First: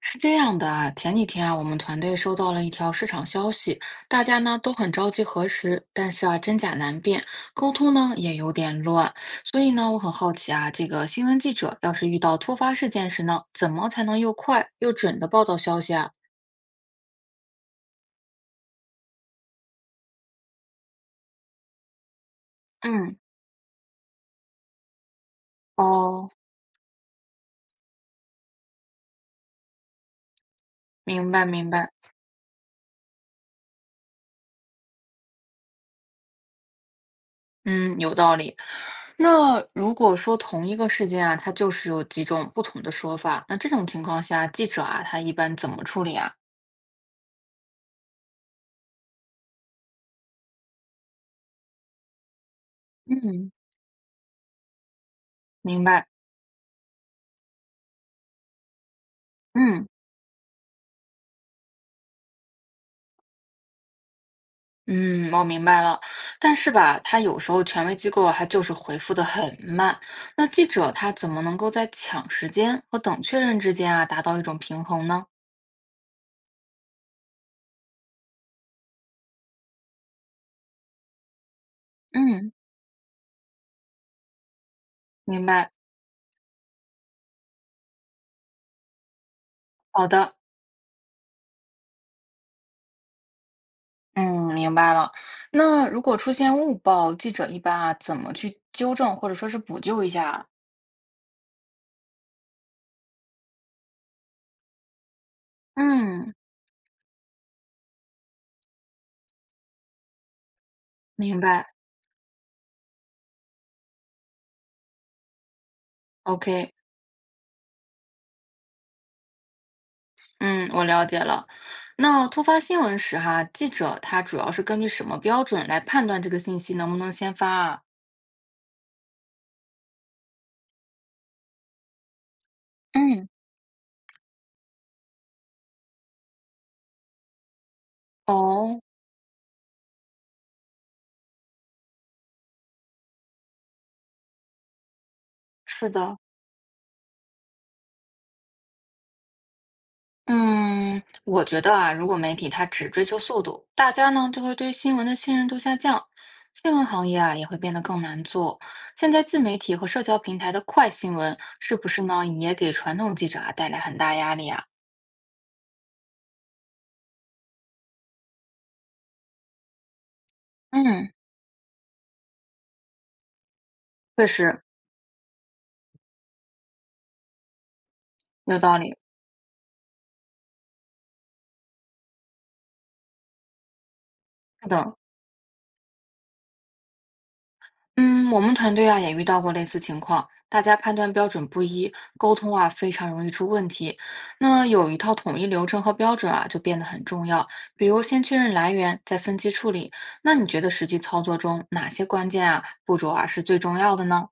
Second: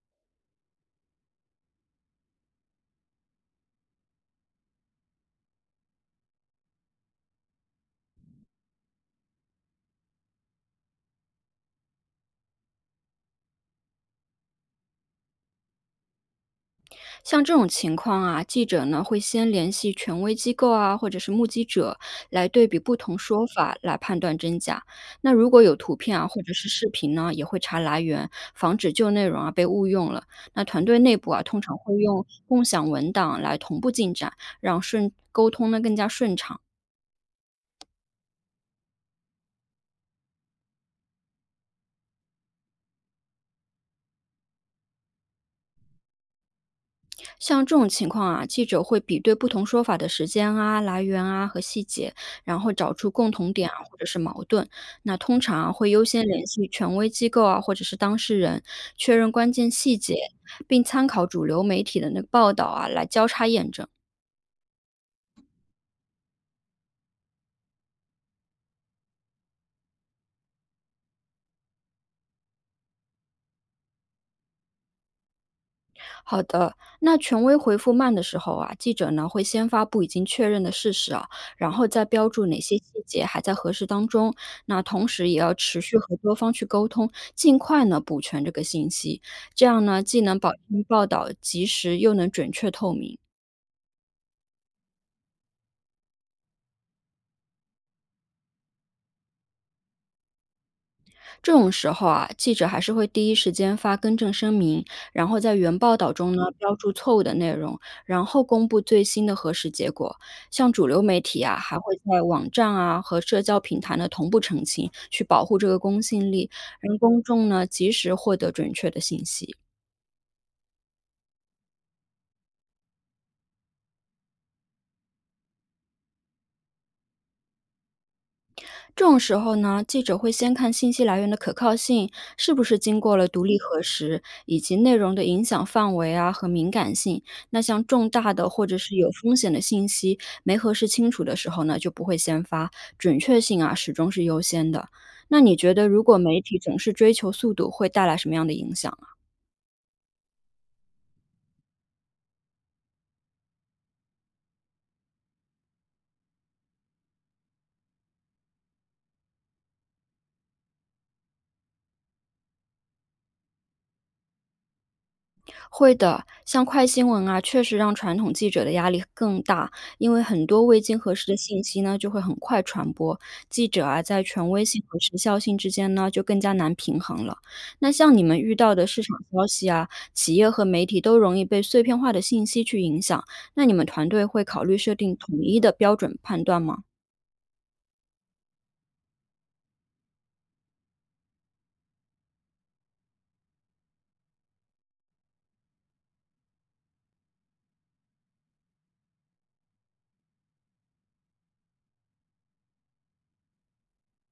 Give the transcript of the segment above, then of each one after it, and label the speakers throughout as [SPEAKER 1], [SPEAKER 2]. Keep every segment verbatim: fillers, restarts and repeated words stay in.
[SPEAKER 1] 是这样的啊，前几天啊，我们团队收到了一条市场消息，大家呢都很着急核实，但是啊，真假难辨，沟通呢也有点乱，所以呢，我很好奇啊，这个新闻记者要是遇到突发事件时呢，怎么才能又快又准的报道消息啊？
[SPEAKER 2] 像这种情况啊，记者呢会先联系权威机构啊，或者是目击者来对比不
[SPEAKER 1] 嗯，
[SPEAKER 2] 同说法来判断真假。那如果有图片啊
[SPEAKER 1] 哦，
[SPEAKER 2] 或者是视频呢，也会查来源，防止旧内容啊被误用了。那团队内部
[SPEAKER 1] 明
[SPEAKER 2] 啊，
[SPEAKER 1] 白
[SPEAKER 2] 通
[SPEAKER 1] 明
[SPEAKER 2] 常
[SPEAKER 1] 白，
[SPEAKER 2] 会用共享文档来同步进展，让顺沟通呢更加顺畅。
[SPEAKER 1] 嗯，有道理。那如果说同一个事件啊，它就是有几种不同的说法，那这种情况下，记者啊，他一般怎么处理啊？
[SPEAKER 2] 像这种情况啊，记者会比对不同说法的时间啊、来源啊和细节，然后找出共
[SPEAKER 1] 嗯，
[SPEAKER 2] 同点啊或者是矛盾。那通常啊
[SPEAKER 1] 明
[SPEAKER 2] 会优
[SPEAKER 1] 白，
[SPEAKER 2] 先联系权威机构啊或者是当事人，确认关键
[SPEAKER 1] 嗯。
[SPEAKER 2] 细节，并参考主流媒体的那个报道啊来交叉验证。
[SPEAKER 1] 嗯，我明白了，但是吧，他有时候权威机构还就是回复的很慢，那记者他怎么能够在抢时间和等确认之间啊达到一种平衡呢？
[SPEAKER 2] 好的，那权威回复慢的时候啊，记者呢会先发布已经确认的事实啊，然后再标注
[SPEAKER 1] 嗯，
[SPEAKER 2] 哪些细节还在核实当中。那同时也
[SPEAKER 1] 明
[SPEAKER 2] 要
[SPEAKER 1] 白，
[SPEAKER 2] 持续和多方去沟通，尽快呢补全这个信息，这样呢
[SPEAKER 1] 好
[SPEAKER 2] 既
[SPEAKER 1] 的，
[SPEAKER 2] 能保证报道及时，又能准确透明。
[SPEAKER 1] 嗯，明白了。那如果出现误报，记者一般啊怎么去纠正或者说是补救一下啊。
[SPEAKER 2] 这种时候啊，记者还是会第一时间发更正声明，然后在原报道中
[SPEAKER 1] 嗯，
[SPEAKER 2] 呢标注错误的内容，然后公布最新的核实结果。像主流媒
[SPEAKER 1] 明
[SPEAKER 2] 体啊，
[SPEAKER 1] 白
[SPEAKER 2] 还会在网站啊和社交平台呢同步澄清，去保护这个公信力，
[SPEAKER 1] ，OK，
[SPEAKER 2] 让公众呢及时获得准确的信息。
[SPEAKER 1] 嗯，我了解了。那突发新闻时哈，记者他主要是根据什么标准来判断这个信息能不能先发啊？
[SPEAKER 2] 这种时候呢，记者会先看信息来源的可靠性，是不是经过了
[SPEAKER 1] 嗯。
[SPEAKER 2] 独立核实，以及内容的影响范围啊和敏感性。那像重大的或者
[SPEAKER 1] 哦，
[SPEAKER 2] 是有风险的信息没核实清楚的时候呢，就不会先发，准确性啊始终是优先的。那你觉得，
[SPEAKER 1] 是
[SPEAKER 2] 如果
[SPEAKER 1] 的，
[SPEAKER 2] 媒体总是追求速度，会带来什么样的影响？
[SPEAKER 1] 嗯，我觉得啊，如果媒体它只追求速度，大家呢就会对新闻的信任度下降，新闻行业啊也会变得更难做。现在自媒体和社交平台的快新闻，是不是呢也给传统记者啊带来很大压力啊？
[SPEAKER 2] 会的，像快新闻啊，确实让传统记者的压力更大，因为很多未经
[SPEAKER 1] 嗯，
[SPEAKER 2] 核实的信息呢，就会很快传播。记者啊，在
[SPEAKER 1] 确
[SPEAKER 2] 权
[SPEAKER 1] 实
[SPEAKER 2] 威性和时效性之间呢，就更加难平衡了。那像你们遇
[SPEAKER 1] 有
[SPEAKER 2] 到
[SPEAKER 1] 道
[SPEAKER 2] 的
[SPEAKER 1] 理，
[SPEAKER 2] 市场消息啊，企业和媒体都容易被碎片化的信息去影响，那你们团队会考
[SPEAKER 1] 是
[SPEAKER 2] 虑设
[SPEAKER 1] 的。
[SPEAKER 2] 定统一的标准判断吗？
[SPEAKER 1] 嗯，我们团队啊也遇到过类似情况，大家判断标准不一，沟通啊非常容易出问题。那有一套统一流程和标准啊，就变得很重要。比如先确认来源，再分级处理。那你觉得实际操作中哪些关键啊步骤啊是最重要的呢？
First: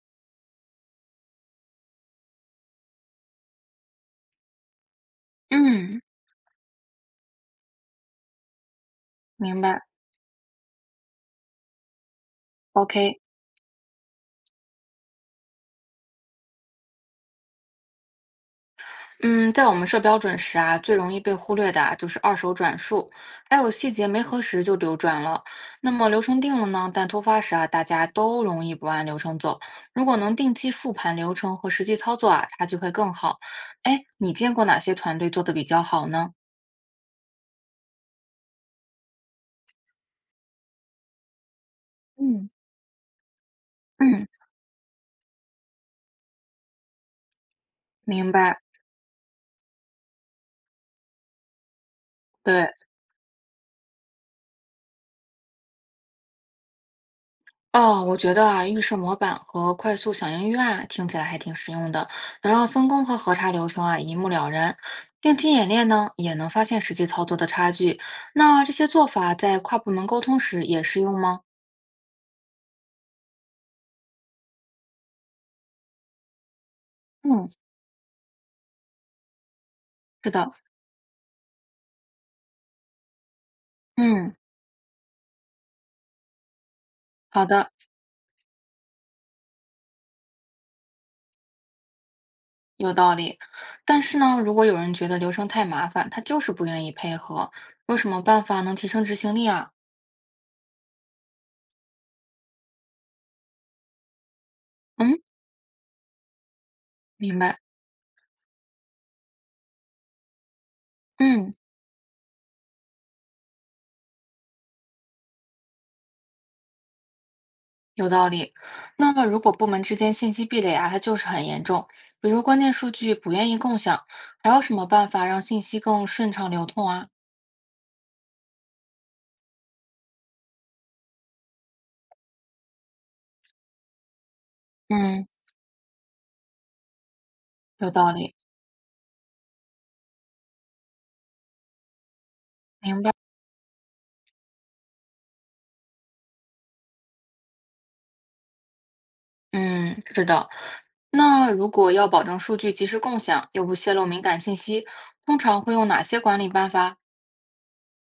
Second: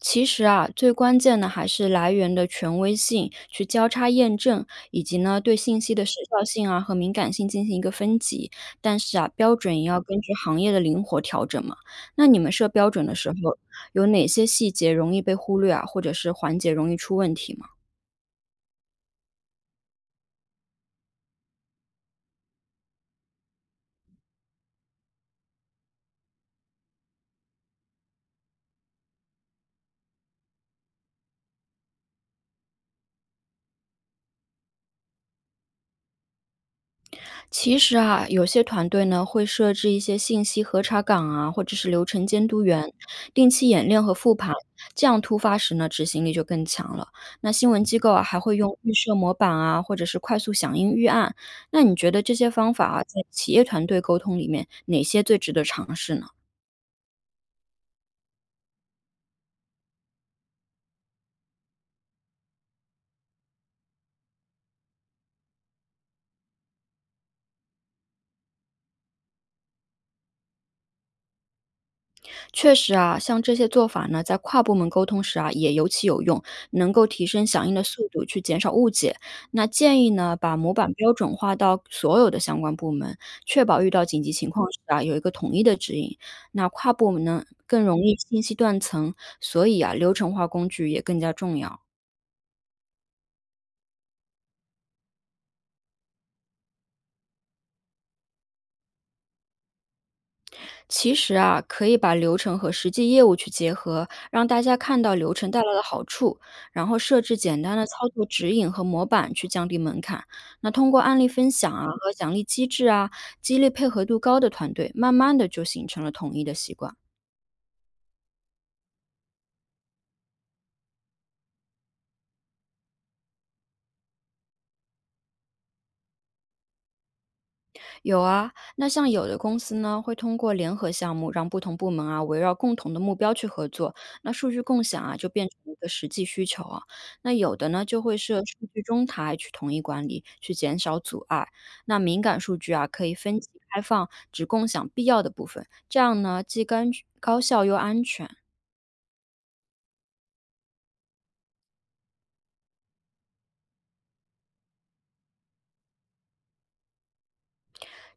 [SPEAKER 2] 其实啊，最关键的还是来源的权威性，去交叉验证，以及呢对信息
[SPEAKER 1] 嗯，
[SPEAKER 2] 的时效性啊和敏感性进行一个分级。但是啊，标
[SPEAKER 1] 明
[SPEAKER 2] 准
[SPEAKER 1] 白。
[SPEAKER 2] 也要根据行业的灵活调整嘛。那你们设标准的
[SPEAKER 1] OK。
[SPEAKER 2] 时候，有哪些细节容易被忽略啊，或者是环节容易出问题吗？
[SPEAKER 1] 嗯，在我们设标准时啊，最容易被忽略的啊，就是二手转述，还有细节没核实就流转了。那么流程定了呢，但突发时啊，大家都容易不按流程走。如果能定期复盘流程和实际操作啊，差距会更好。哎，你见过哪些团队做的比较好呢？
[SPEAKER 2] 其实啊，有些团队呢会设置一些信息核查岗啊，或者是流程监
[SPEAKER 1] 嗯，
[SPEAKER 2] 督员，定期演练和
[SPEAKER 1] 嗯，
[SPEAKER 2] 复盘，这样突发时呢执行力就更强了。那新闻机构啊
[SPEAKER 1] 明
[SPEAKER 2] 还会
[SPEAKER 1] 白。
[SPEAKER 2] 用预设模板啊，或者是快速响应预案。那你觉得这些
[SPEAKER 1] 对，
[SPEAKER 2] 方法啊，在企业团队沟通里面，哪些最值得尝试呢？
[SPEAKER 1] 哦，我觉得啊，预设模板和快速响应预案听起来还挺实用的，能让分工和核查流程啊一目了然。定期演练呢，也能发现实际操作的差距。那这些做法在跨部门沟通时也适用吗？
[SPEAKER 2] 确实啊，像这些做法呢，在跨部门沟通时啊，也尤其有用，能够提升
[SPEAKER 1] 嗯，
[SPEAKER 2] 响应的速度，去减少误解。那建议
[SPEAKER 1] 是
[SPEAKER 2] 呢，
[SPEAKER 1] 的，
[SPEAKER 2] 把模板标准化到所有的相关部门，确保遇到紧急
[SPEAKER 1] 嗯，
[SPEAKER 2] 情况时啊，有一个统一的指引。那跨部门呢，
[SPEAKER 1] 好的，
[SPEAKER 2] 更容易信息断层，所以啊，流程化工具也更加重要。
[SPEAKER 1] 有道理。但是呢，如果有人觉得流程太麻烦，他就是不愿意配合，有什么办法能提升执行力啊？
[SPEAKER 2] 其实啊，可以把流程和实际业务去结合，让大家看到
[SPEAKER 1] 嗯，
[SPEAKER 2] 流程带来的好处，然后设置
[SPEAKER 1] 明白。
[SPEAKER 2] 简单的操作指引和模板去降低门槛。那通过案例分
[SPEAKER 1] 嗯。
[SPEAKER 2] 享啊和奖励机制啊，激励配合度高的团队，慢慢的就形成了统一的习惯。
[SPEAKER 1] 有道理。那么，如果部门之间信息壁垒啊，它就是很严重，比如关键数据不愿意共享，还有什么办法让信息更顺畅流通啊？
[SPEAKER 2] 有啊，那像有的公司呢，会通过联合项目，让不同部门啊围绕共同的目标去合作。那数据共享啊，
[SPEAKER 1] 嗯，
[SPEAKER 2] 就变成一个实际需求啊。那有的呢，
[SPEAKER 1] 有
[SPEAKER 2] 就
[SPEAKER 1] 道
[SPEAKER 2] 会
[SPEAKER 1] 理，
[SPEAKER 2] 设数据中台去统一管理，去减少阻碍。那敏感数据啊，
[SPEAKER 1] 明
[SPEAKER 2] 可
[SPEAKER 1] 白。
[SPEAKER 2] 以分级开放，只共享必要的部分，这样呢，既干高效又安全。
[SPEAKER 1] 嗯，是的。那如果要保证数据及时共享，又不泄露敏感信息，通常会用哪些管理办法。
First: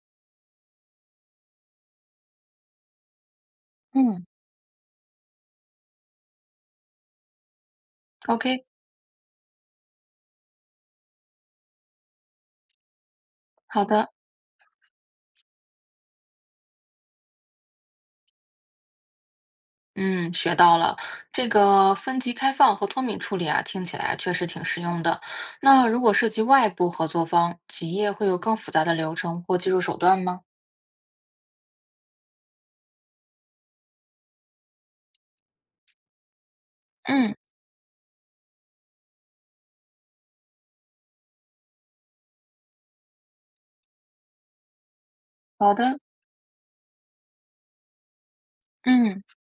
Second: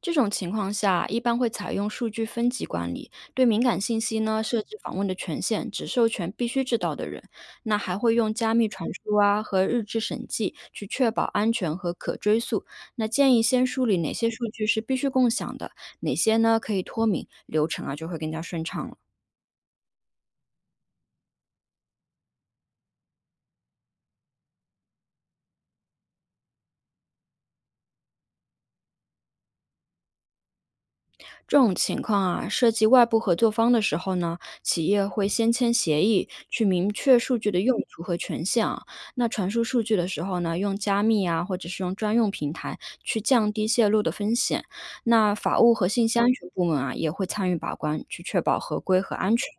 [SPEAKER 2] 这种情况下，一般会采用数据分级管理，对敏感信息
[SPEAKER 1] 嗯，
[SPEAKER 2] 呢设置访问的权限，只授权必须知道的人。那还会用加
[SPEAKER 1] ？OK，
[SPEAKER 2] 密传输啊和日志审计去确保安全和可追溯。那建议先
[SPEAKER 1] 好
[SPEAKER 2] 梳理
[SPEAKER 1] 的。
[SPEAKER 2] 哪些数据是必须共享的，哪些呢可以脱敏，流程啊就会更加顺畅了。
[SPEAKER 1] 嗯，学到了。这个分级开放和脱敏处理啊，听起来确实挺实用的。那如果涉及外部合作方，企业会有更复杂的流程或技术手段吗？
[SPEAKER 2] 这种情况啊，涉及外部合作方的时候呢，企业会先签协议，去明确
[SPEAKER 1] 嗯，
[SPEAKER 2] 数据的用途和权限啊。那传输数据的时候呢，用加密啊，或者是用专用平台去降低泄露的风险。那法务
[SPEAKER 1] 好
[SPEAKER 2] 和
[SPEAKER 1] 的，
[SPEAKER 2] 信息安全部门啊，也会参与把关，去确保合规和
[SPEAKER 1] 嗯，
[SPEAKER 2] 安全。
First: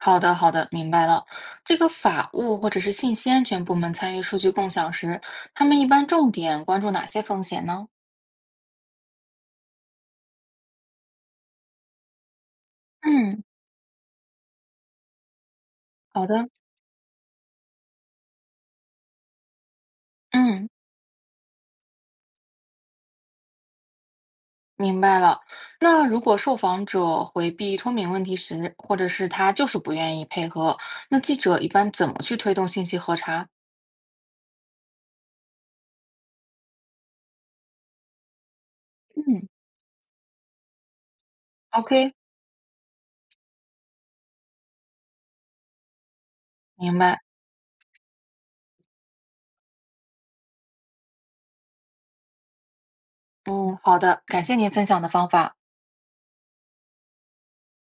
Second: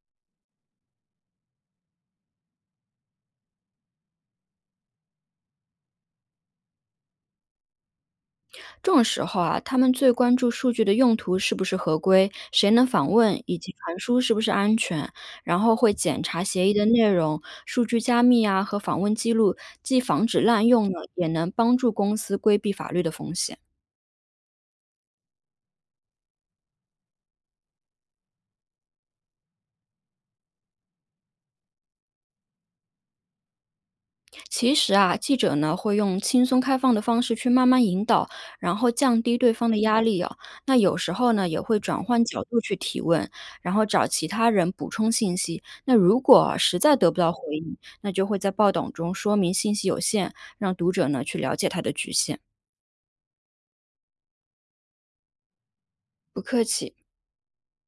[SPEAKER 1] 好的，好的，明白了。这个法务或者是信息安全部门参与数据共享时，他们一般重点关注哪些风险呢？
[SPEAKER 2] 这种时候啊，他们最关注数据的用途是不是合规，谁能访问，
[SPEAKER 1] 嗯，
[SPEAKER 2] 以及传输是不是安全，然后会检
[SPEAKER 1] 好
[SPEAKER 2] 查
[SPEAKER 1] 的，
[SPEAKER 2] 协议的内容、数据加密啊和访问记录，既防止滥
[SPEAKER 1] 嗯。
[SPEAKER 2] 用呢，也能帮助公司规避法律的风险。
[SPEAKER 1] 明白了。那如果受访者回避脱敏问题时，或者是他就是不愿意配合，那记者一般怎么去推动信息核查。
[SPEAKER 2] 其实啊，记者呢会用轻松开放的方式去慢慢引导，然后降低
[SPEAKER 1] 嗯，
[SPEAKER 2] 对方的压力啊。那有时候呢也会转
[SPEAKER 1] ？OK，
[SPEAKER 2] 换角度去提问，然后找其他人补充信息。那如果啊实在
[SPEAKER 1] 明
[SPEAKER 2] 得不
[SPEAKER 1] 白。
[SPEAKER 2] 到回应，那就会在报道中说明信息有限，让读者呢去了解它的局限。
[SPEAKER 1] 嗯，好的，感谢您分享的方法。
[SPEAKER 2] 不客气。